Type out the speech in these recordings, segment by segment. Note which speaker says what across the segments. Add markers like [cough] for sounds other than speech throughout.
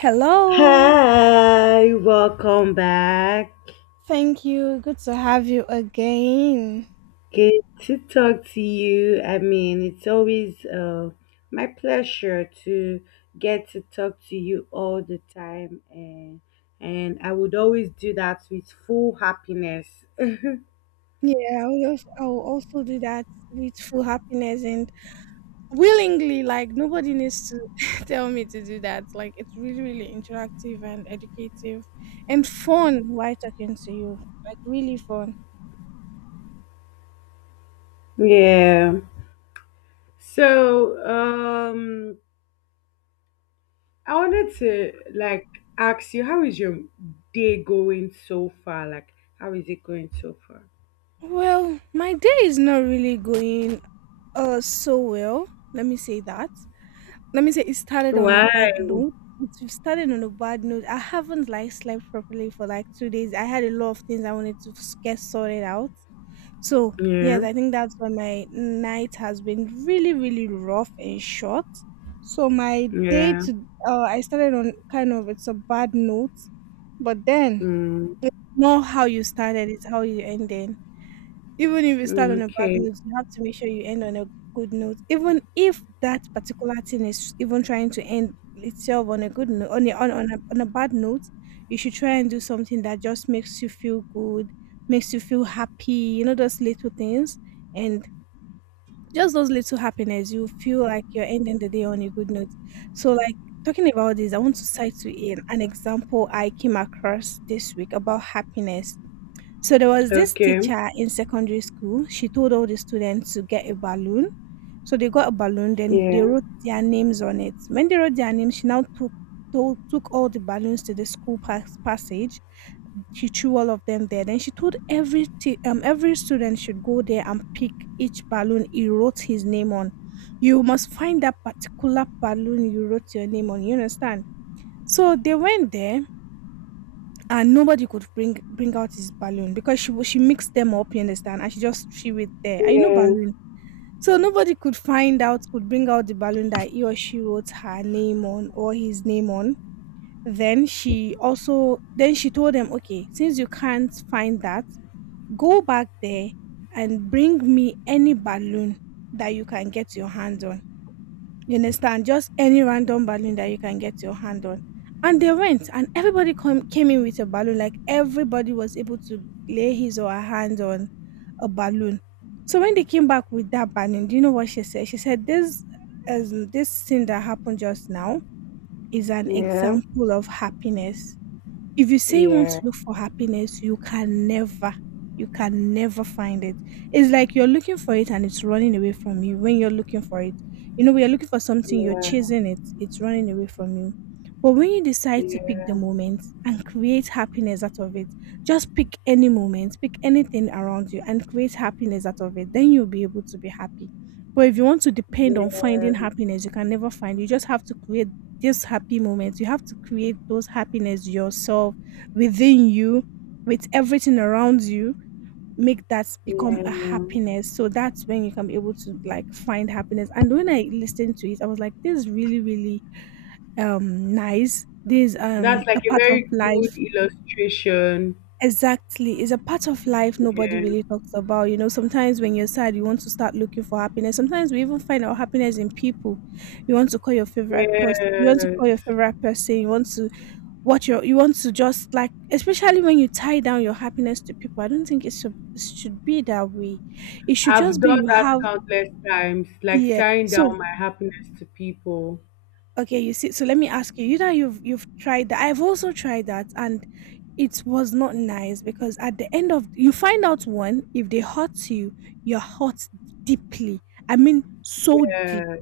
Speaker 1: Hello.
Speaker 2: Hi, welcome back.
Speaker 1: Thank you. Good to have you again.
Speaker 2: Good to talk to you. I mean, it's always my pleasure to get to talk to you all the time, and I would always do that with full happiness. [laughs]
Speaker 1: Yeah, I will also do that with full happiness and willingly. Like, nobody needs to [laughs] tell me to do that. Like, it's really, really interactive and educative and fun while talking to you. Like, really fun.
Speaker 2: Yeah. So, I wanted to like ask you, how is your day going so far? Like, how is it going so far?
Speaker 1: Well, my day is not really going so well. Let me say that. Let me say it started on a
Speaker 2: Why?
Speaker 1: bad note. I haven't like slept properly for like 2 days. I had a lot of things I wanted to get sorted out. So
Speaker 2: Yeah.
Speaker 1: yes, I think that's why my night has been really, really rough and short. So my day
Speaker 2: Yeah.
Speaker 1: to I started on kind of it's a bad note, but then
Speaker 2: Mm.
Speaker 1: not how you started is how you ended. Even if you start
Speaker 2: Mm,
Speaker 1: on a bad
Speaker 2: Okay,
Speaker 1: note, you have to make sure you end on a good note. Even if that particular thing is even trying to end itself on a good note, on a bad note, you should try and do something that just makes you feel good, makes you feel happy, those little things. And just those little happiness, you feel like you're ending the day on a good note. So, like, talking about this, I want to cite to you an example I came across this week about happiness. So there was this
Speaker 2: okay.
Speaker 1: teacher in secondary school. She told all the students to get a balloon. So they got a balloon, then they
Speaker 2: Yeah,
Speaker 1: wrote their names on it. When they wrote their names, she now took told, took all the balloons to the school passage. She threw all of them there. Then she told every every student should go there and pick each balloon he wrote his name on. You must find that particular balloon you wrote your name on. You understand? So they went there and nobody could bring out his balloon because she she mixed them up, you understand, and she just threw it there. I know
Speaker 2: yeah,
Speaker 1: balloon, so nobody could find out could bring out the balloon that he or she wrote her name on or his name on. Then she also then she told them, okay, since you can't find that, go back there and bring me any balloon that you can get your hands on. You understand? Just any random balloon that you can get your hand on. And they went, and everybody came in with a balloon. Like everybody was able to lay his or her hand on a balloon. So when they came back with that balloon, do you know what she said? She said, "This, as this thing that happened just now, is an
Speaker 2: yeah,
Speaker 1: example of happiness." If you say you want to
Speaker 2: yeah,
Speaker 1: look for happiness, you can never find it. It's like you're looking for it and it's running away from you when you're looking for it. You know, when you're looking for something, you're
Speaker 2: yeah,
Speaker 1: chasing it, it's running away from you. But when you decide to pick
Speaker 2: yeah,
Speaker 1: the moment and create happiness out of it, just pick any moment, pick anything around you and create happiness out of it, then you'll be able to be happy. But if you want to depend on
Speaker 2: yeah,
Speaker 1: finding happiness, you can never find. You just have to create those happy moments. You have to create those happiness yourself within you, with everything around you. Make that become
Speaker 2: yeah.
Speaker 1: a happiness. So that's when you can be able to like find happiness. And when I listened to it, I was like, this is really, really nice. This is,
Speaker 2: That's like
Speaker 1: a
Speaker 2: a
Speaker 1: part
Speaker 2: very
Speaker 1: of
Speaker 2: good
Speaker 1: life.
Speaker 2: illustration.
Speaker 1: Exactly. It's a part of life nobody
Speaker 2: Yeah,
Speaker 1: really talks about. You know, sometimes when you're sad, you want to start looking for happiness. Sometimes we even find our happiness in people, you want to call your favorite person,
Speaker 2: Yes.
Speaker 1: you want to what you want to just like, especially when you tie down your happiness to people, I don't think it should be that way. It should just
Speaker 2: I've
Speaker 1: be
Speaker 2: done
Speaker 1: you
Speaker 2: that
Speaker 1: have.
Speaker 2: countless times, like
Speaker 1: Yeah,
Speaker 2: tying
Speaker 1: so
Speaker 2: down my happiness to people.
Speaker 1: okay, you see, so let me ask you, you know, you've tried that, I've also tried that, and it was not nice because at the end of, you find out, one, if they hurt you, you're hurt deeply, I mean so deep.
Speaker 2: Yeah.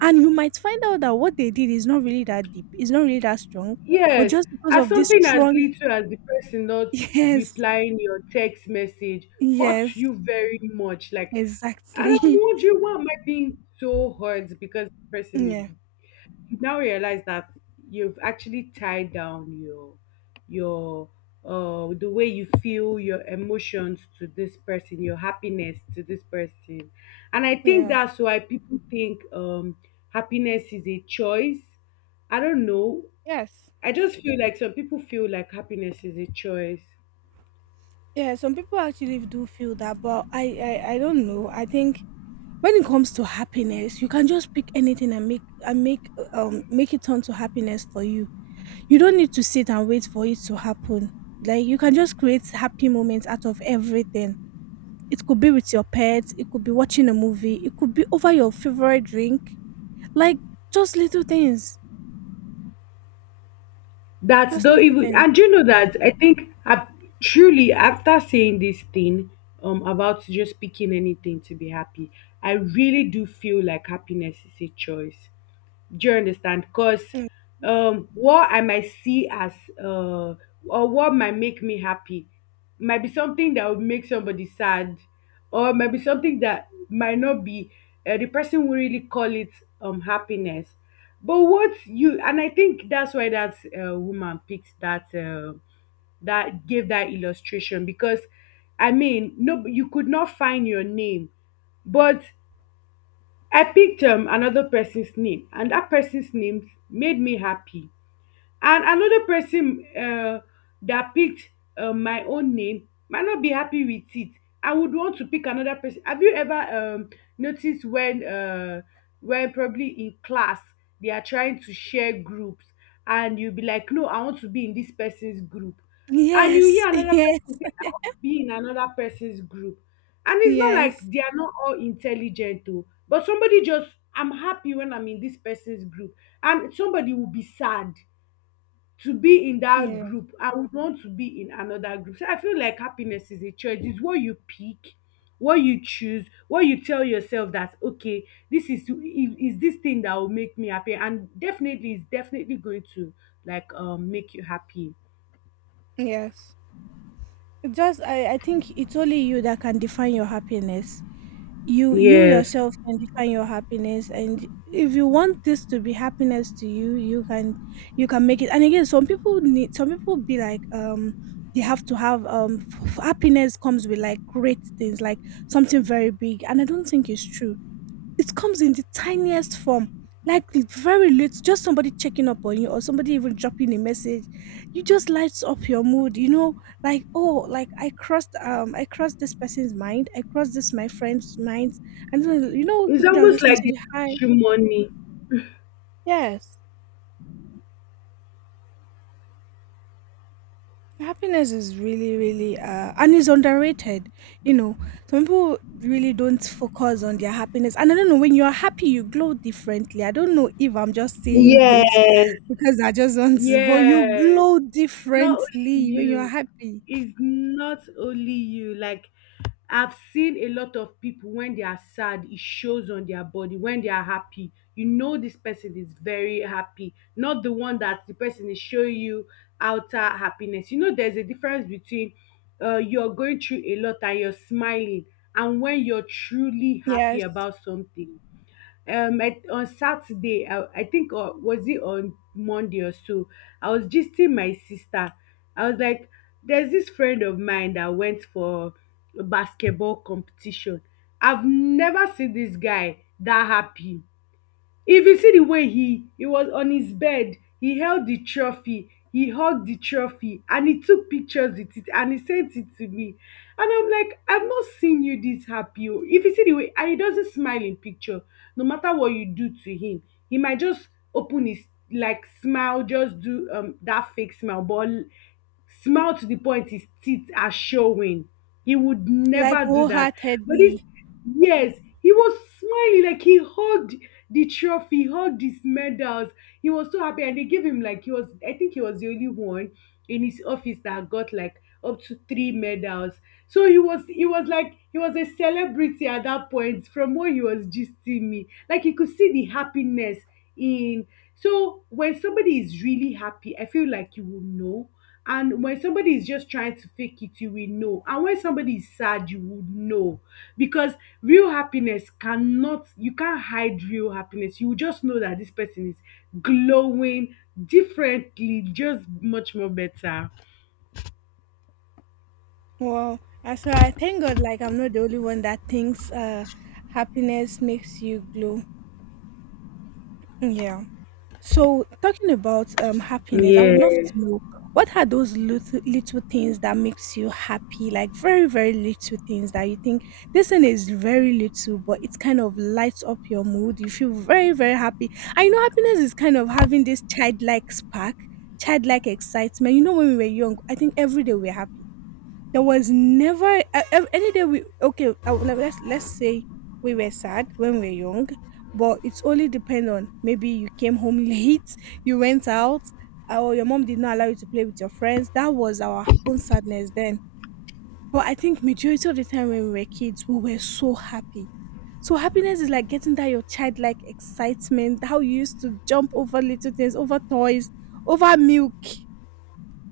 Speaker 1: And you might find out that what they did is not really that deep, it's not really that strong, but
Speaker 2: Yes,
Speaker 1: just because
Speaker 2: as
Speaker 1: of this
Speaker 2: something as
Speaker 1: strong,
Speaker 2: little as the person not
Speaker 1: [laughs] yes,
Speaker 2: replying your text message hurts
Speaker 1: yes.
Speaker 2: you very much. Like, and I'm
Speaker 1: Exactly. [laughs]
Speaker 2: wondering why am I being so hurt because the person is
Speaker 1: Yeah.
Speaker 2: you now realize that you've actually tied down your the way you feel your emotions to this person, your happiness to this person. And I think
Speaker 1: Yeah.
Speaker 2: that's why people think happiness is a choice. I don't know.
Speaker 1: Yes.
Speaker 2: I just feel like some people feel like happiness is a choice.
Speaker 1: Yeah, some people actually do feel that, but I don't know. I think when it comes to happiness, you can just pick anything and make make it turn to happiness for you. You don't need to sit and wait for it to happen. Like you can just create happy moments out of everything. It could be with your pets, it could be watching a movie, it could be over your favorite drink. Like just little things.
Speaker 2: That's
Speaker 1: Just
Speaker 2: though
Speaker 1: little
Speaker 2: even
Speaker 1: things.
Speaker 2: and you know that I think truly after saying this thing about just picking anything to be happy, I really do feel like happiness is a choice. Do you understand? Because
Speaker 1: Mm.
Speaker 2: what I might see as uh, or what might make me happy might be something that would make somebody sad, or might be something that might not be the person will really call it happiness. But what you and I think that's why that woman picked that that gave that illustration because I mean no you could not find your name but I picked another person's name and that person's name made me happy and another person that picked my own name might not be happy with it and would want to pick another person. Have you ever noticed when probably in class they are trying to share groups and you'll be like, no, I want to be in this person's group, and you
Speaker 1: Yes.
Speaker 2: hear
Speaker 1: [laughs]
Speaker 2: another person
Speaker 1: Yes.
Speaker 2: say, I want to be in another person's group? And it's not like
Speaker 1: Yes.
Speaker 2: they are not all intelligent, though, but somebody just, I'm happy when I'm in this person's group, and somebody will be sad to be in that
Speaker 1: Yeah.
Speaker 2: group, I would want to be in another group. So I feel like happiness is a choice. It's what you pick, what you choose, what you tell yourself that, okay, this is this thing that will make me happy, and definitely it's definitely going to like make you happy.
Speaker 1: Yes. It just, I think it's only you that can define your happiness. You
Speaker 2: Yes,
Speaker 1: yourself can define your happiness, and if you want this to be happiness to you, you can, you can make it. And again, some people be like, they have to have, happiness comes with like great things, like something very big, and I don't think it's true. It comes in the tiniest form, like very lit just somebody checking up on you or somebody even dropping a message. You just lights up your mood, you know, like, "Oh, like I crossed, I crossed this person's mind, I crossed this my friend's mind." And then, you know,
Speaker 2: it's
Speaker 1: people that will
Speaker 2: almost
Speaker 1: just
Speaker 2: like
Speaker 1: message
Speaker 2: the
Speaker 1: you, "Hi."
Speaker 2: money.
Speaker 1: Yes. Happiness is really, really, and it's underrated. You know, some people really don't focus on their happiness. And I don't know, when you're happy, you glow differently. I don't know if I'm just saying this
Speaker 2: Yes.
Speaker 1: [laughs] because I just want to, but you
Speaker 2: Yes,
Speaker 1: glow
Speaker 2: it's not only
Speaker 1: differently when you're
Speaker 2: you.
Speaker 1: happy.
Speaker 2: It's not only you. Like I've seen a lot of people when they are sad, it shows on their body. When they are happy, you know this person is very happy. Not the one that the person is showing you outer happiness. You know, there's a difference between you're going through a lot and you're smiling, and when you're truly happy
Speaker 1: Yes,
Speaker 2: about something. I, on Saturday, I think, or was it on Monday or so, I was gisting my sister. I was like, there's this friend of mine that went for a basketball competition. I've never seen this guy that happy. If you see the way he was on his bed, he held the trophy, he hugged the trophy, and he took pictures with it and he sent it to me. And I'm like, I've not seen you this happy. Oh." If you see the way, and he doesn't smile in picture, no matter what you do to him, he might just open his like smile, just do that fake smile, but smile to the point his teeth are showing. He would
Speaker 1: like
Speaker 2: never do that. But this,
Speaker 1: wholeheartedly.
Speaker 2: yes, he was smiling like he hugged the trophy, hugged his medals. He was so happy, and they gave him like he was. I think he was the only one in his office that got like up to three medals. So he was like, he was a celebrity at that point. From what he was gisting me, like you could see the happiness in, so when somebody is really happy, I feel like you will know. And when somebody is just trying to fake it, you will know. And when somebody is sad, you would know. Because real happiness cannot, you can't hide real happiness. You will just know that this person is glowing differently, just much more better.
Speaker 1: Wow. And so I thank God, like, I'm not the only one that thinks happiness makes you glow. Yeah. So, talking about happiness, I would love to
Speaker 2: Yeah.
Speaker 1: know, what are those little little things that makes you happy? Like very very little things that you think this thing is very little, but it kind of lights up your mood. You feel very very happy. And you know, happiness is kind of having this childlike spark, childlike excitement. You know, when we were young, I think every day we're happy. There was never any day we okay. I would let's say we were sad when we were young, but it's only depend on maybe you came home [laughs] late, you went out, or your mom did not allow you to play with your friends. That was our own sadness then. But I think majority of the time when we were kids, we were so happy. So happiness is like getting that your childlike excitement, how you used to jump over little things, over toys, over milk.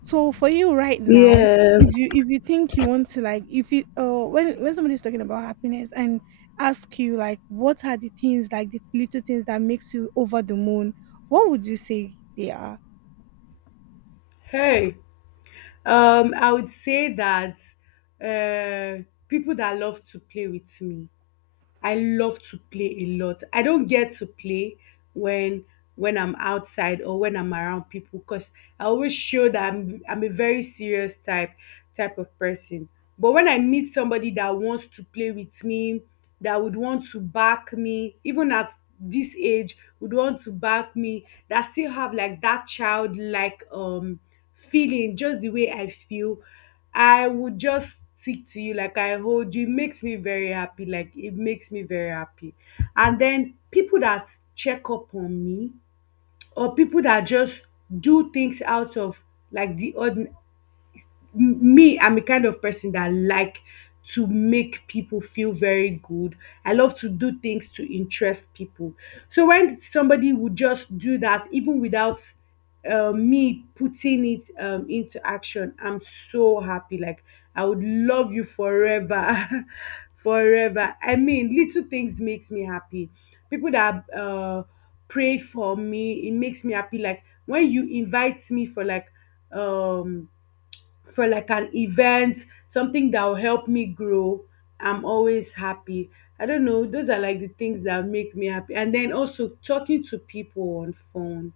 Speaker 1: So for you right now,
Speaker 2: Yeah.
Speaker 1: if you think you want to like if you when somebody's talking about happiness and ask you like what are the things, like the little things that makes you over the moon, what would you say they are?
Speaker 2: Hey. I would say that uh people that love to play with me, I love to play a lot. I don't get to play when I'm outside or when I'm around people, because I always show that I'm a very serious type of person. But when I meet somebody that wants to play with me, that would want to back me, even at this age, would want to back me, that still have like that childlike feeling, just the way I feel, I would just stick to you like I hold you. It makes me very happy. Like it makes me very happy. And then people that check up on me, or people that just do things out of like the ordinary. Me, I'm a kind of person that like to make people feel very good. I love to do things to interest people, so when somebody would just do that even without me putting it into action, I'm so happy. Like I would love you forever. [laughs] Forever. I mean, little things makes me happy. People that pray for me, it makes me happy. Like when you invite me um for like an event, something that will help me grow, I'm always happy. I don't know, those are like the things that make me happy. And then also talking to people on phone.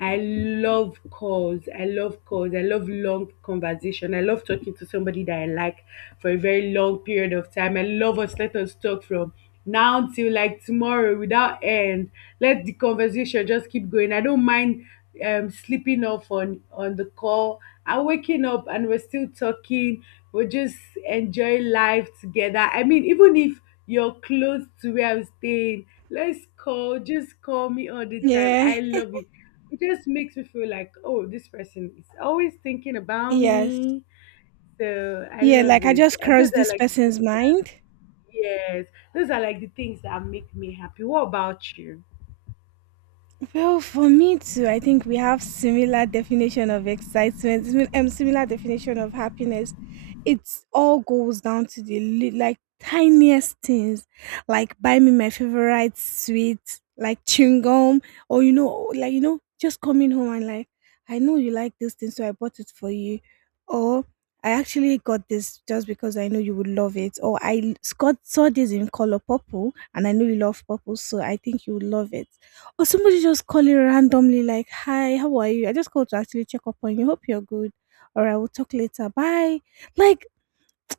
Speaker 2: I love calls. I love calls. I love long conversation. I love talking to somebody that I like for a very long period of time. I love us. Let us talk from now till like tomorrow without end. Let the conversation just keep going. I don't mind sleeping off on the call, I'm waking up and we're still talking, we're just enjoying life together. I mean, even if you're close to where I'm staying, let's call, just call me all the time,
Speaker 1: Yeah.
Speaker 2: I
Speaker 1: [laughs]
Speaker 2: love it. It just makes me feel like, oh, this person is always thinking about
Speaker 1: Yes.
Speaker 2: me. So I
Speaker 1: Yeah,
Speaker 2: love
Speaker 1: like I
Speaker 2: it,
Speaker 1: just
Speaker 2: and those
Speaker 1: crossed
Speaker 2: are
Speaker 1: this
Speaker 2: like the
Speaker 1: person's
Speaker 2: things that,
Speaker 1: mind.
Speaker 2: yes, those are like the things that make me happy. What about you?
Speaker 1: Well, for me too, I think we have similar definition of excitement, similar definition of happiness. It all goes down to the like tiniest things, like buy me my favorite sweet, like chewing gum, or you know, like you know, just coming home and like, I know you like this thing, so I bought it for you, or I actually got this just because I know you would love it, or I saw this in color purple and I know you love purple, so I think you would love it, or somebody just calling randomly like, "Hi, how are you? I just called to actually check up on you. Hope you're good. All right, we'll talk later. Bye." Like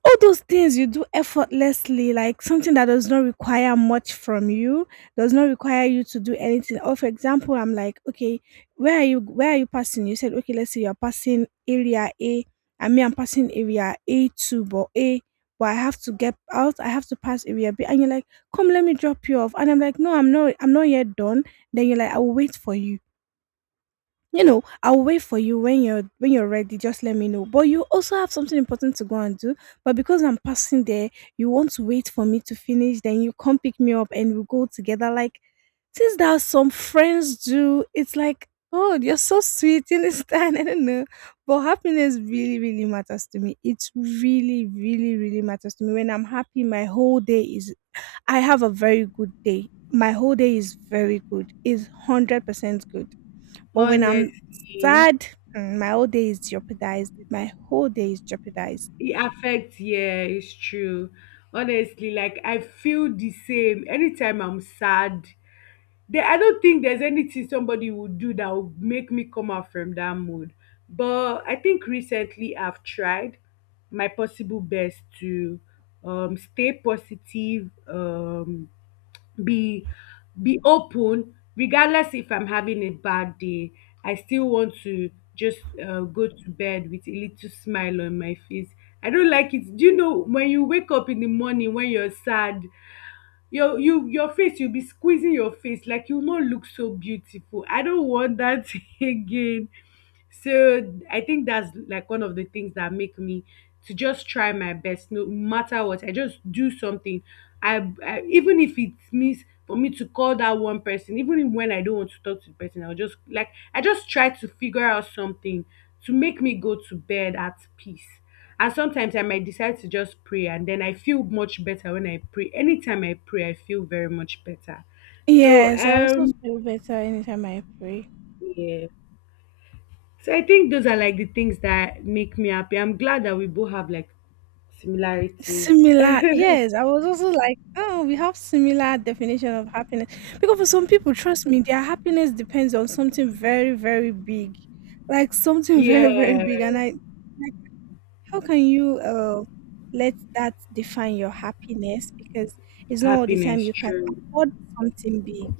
Speaker 1: all those things you do effortlessly, like something that does not require much from you, does not require you to do anything. Or for example, I'm like, okay, where are you passing? You said, okay, let's say you're passing area A. I mean I'm passing area A two but A but I have to get out, I have to pass area B, and you're like, come let me drop you off. And I'm like, no, I'm not yet done. Then you're like, I will wait for you, you know, I'll wait for you, when you're ready, just let me know, but you also have something important to go and do, but because I'm passing there, you want to wait for me to finish, then you come pick me up and we go together. Like, since that some friends do, it's like, oh, you're so sweet, you understand. [laughs] I don't know, but happiness really really matters to me, it really really really matters to me. When I'm happy, my whole day is I have a very good day, my whole day is very good, is 100% good. But when I'm
Speaker 2: Honestly,
Speaker 1: sad, mm, my whole day is jeopardized. My whole day is jeopardized.
Speaker 2: it affects, yeah, it's true. Honestly, like I feel the same. Anytime I'm sad, there, I don't think there's anything somebody would do that would make me come out from that mood. But I think recently I've tried my possible best to stay positive, be be open. Regardless if I'm having a bad day, I still want to just go to bed with a little smile on my face. I don't like it. Do you know when you wake up in the morning when you're sad, you your face, you'll be squeezing your face, like you'll not look so beautiful? I don't want that [laughs] again. So I think that's like one of the things that make me to just try my best, no matter what. I just do something. I even if it means for me to call that one person, even when I don't want to talk to the person, I'll just like, I just try to figure out something to make me go to bed at peace. And sometimes I might decide to just pray, and then I feel much better when I pray. Anytime I pray, I feel very much better. So
Speaker 1: Yes, I also
Speaker 2: um,
Speaker 1: feel better anytime I pray.
Speaker 2: yeah. So I think those are like the things that make me happy. I'm glad that we both have like similarities. [laughs]
Speaker 1: Similar, yes. I was also like, oh, we have similar definition of happiness, because for some people, trust me, their happiness depends on something very, very big, like something [laughs] very, very
Speaker 2: Yeah,
Speaker 1: big. And I, like, how can you let that define your happiness? Because it's not all the time
Speaker 2: happiness,
Speaker 1: you can
Speaker 2: true.
Speaker 1: afford something big.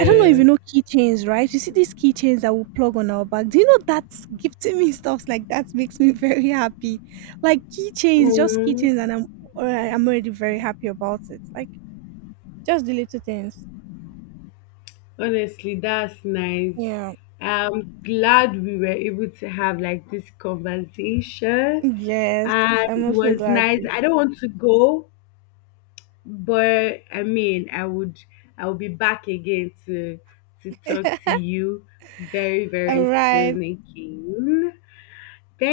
Speaker 1: I don't know if you know keychains, right? You see these keychains that we plug on our bag. Do you know that gifting me stuffs like that makes me [laughs] very happy? Like keychains, just
Speaker 2: Mm,
Speaker 1: keychains, and I'm I'm already very happy about it. Like just the little things.
Speaker 2: honestly, that's nice.
Speaker 1: Yeah.
Speaker 2: I'm glad we were able to have like this conversation,
Speaker 1: Yes.
Speaker 2: and
Speaker 1: I'm
Speaker 2: it
Speaker 1: also
Speaker 2: was
Speaker 1: glad.
Speaker 2: nice. I don't want to go, but I mean, I would, I will be back again to talk to
Speaker 1: [laughs]
Speaker 2: you very,
Speaker 1: All
Speaker 2: very
Speaker 1: right.
Speaker 2: soon again.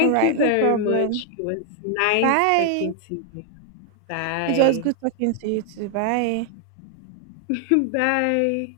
Speaker 1: All
Speaker 2: you
Speaker 1: right. [laughs] No
Speaker 2: very
Speaker 1: problem.
Speaker 2: much. It was nice
Speaker 1: Bye.
Speaker 2: talking to you.
Speaker 1: It was
Speaker 2: Bye.
Speaker 1: good talking to you too. Bye.
Speaker 2: [laughs] Bye.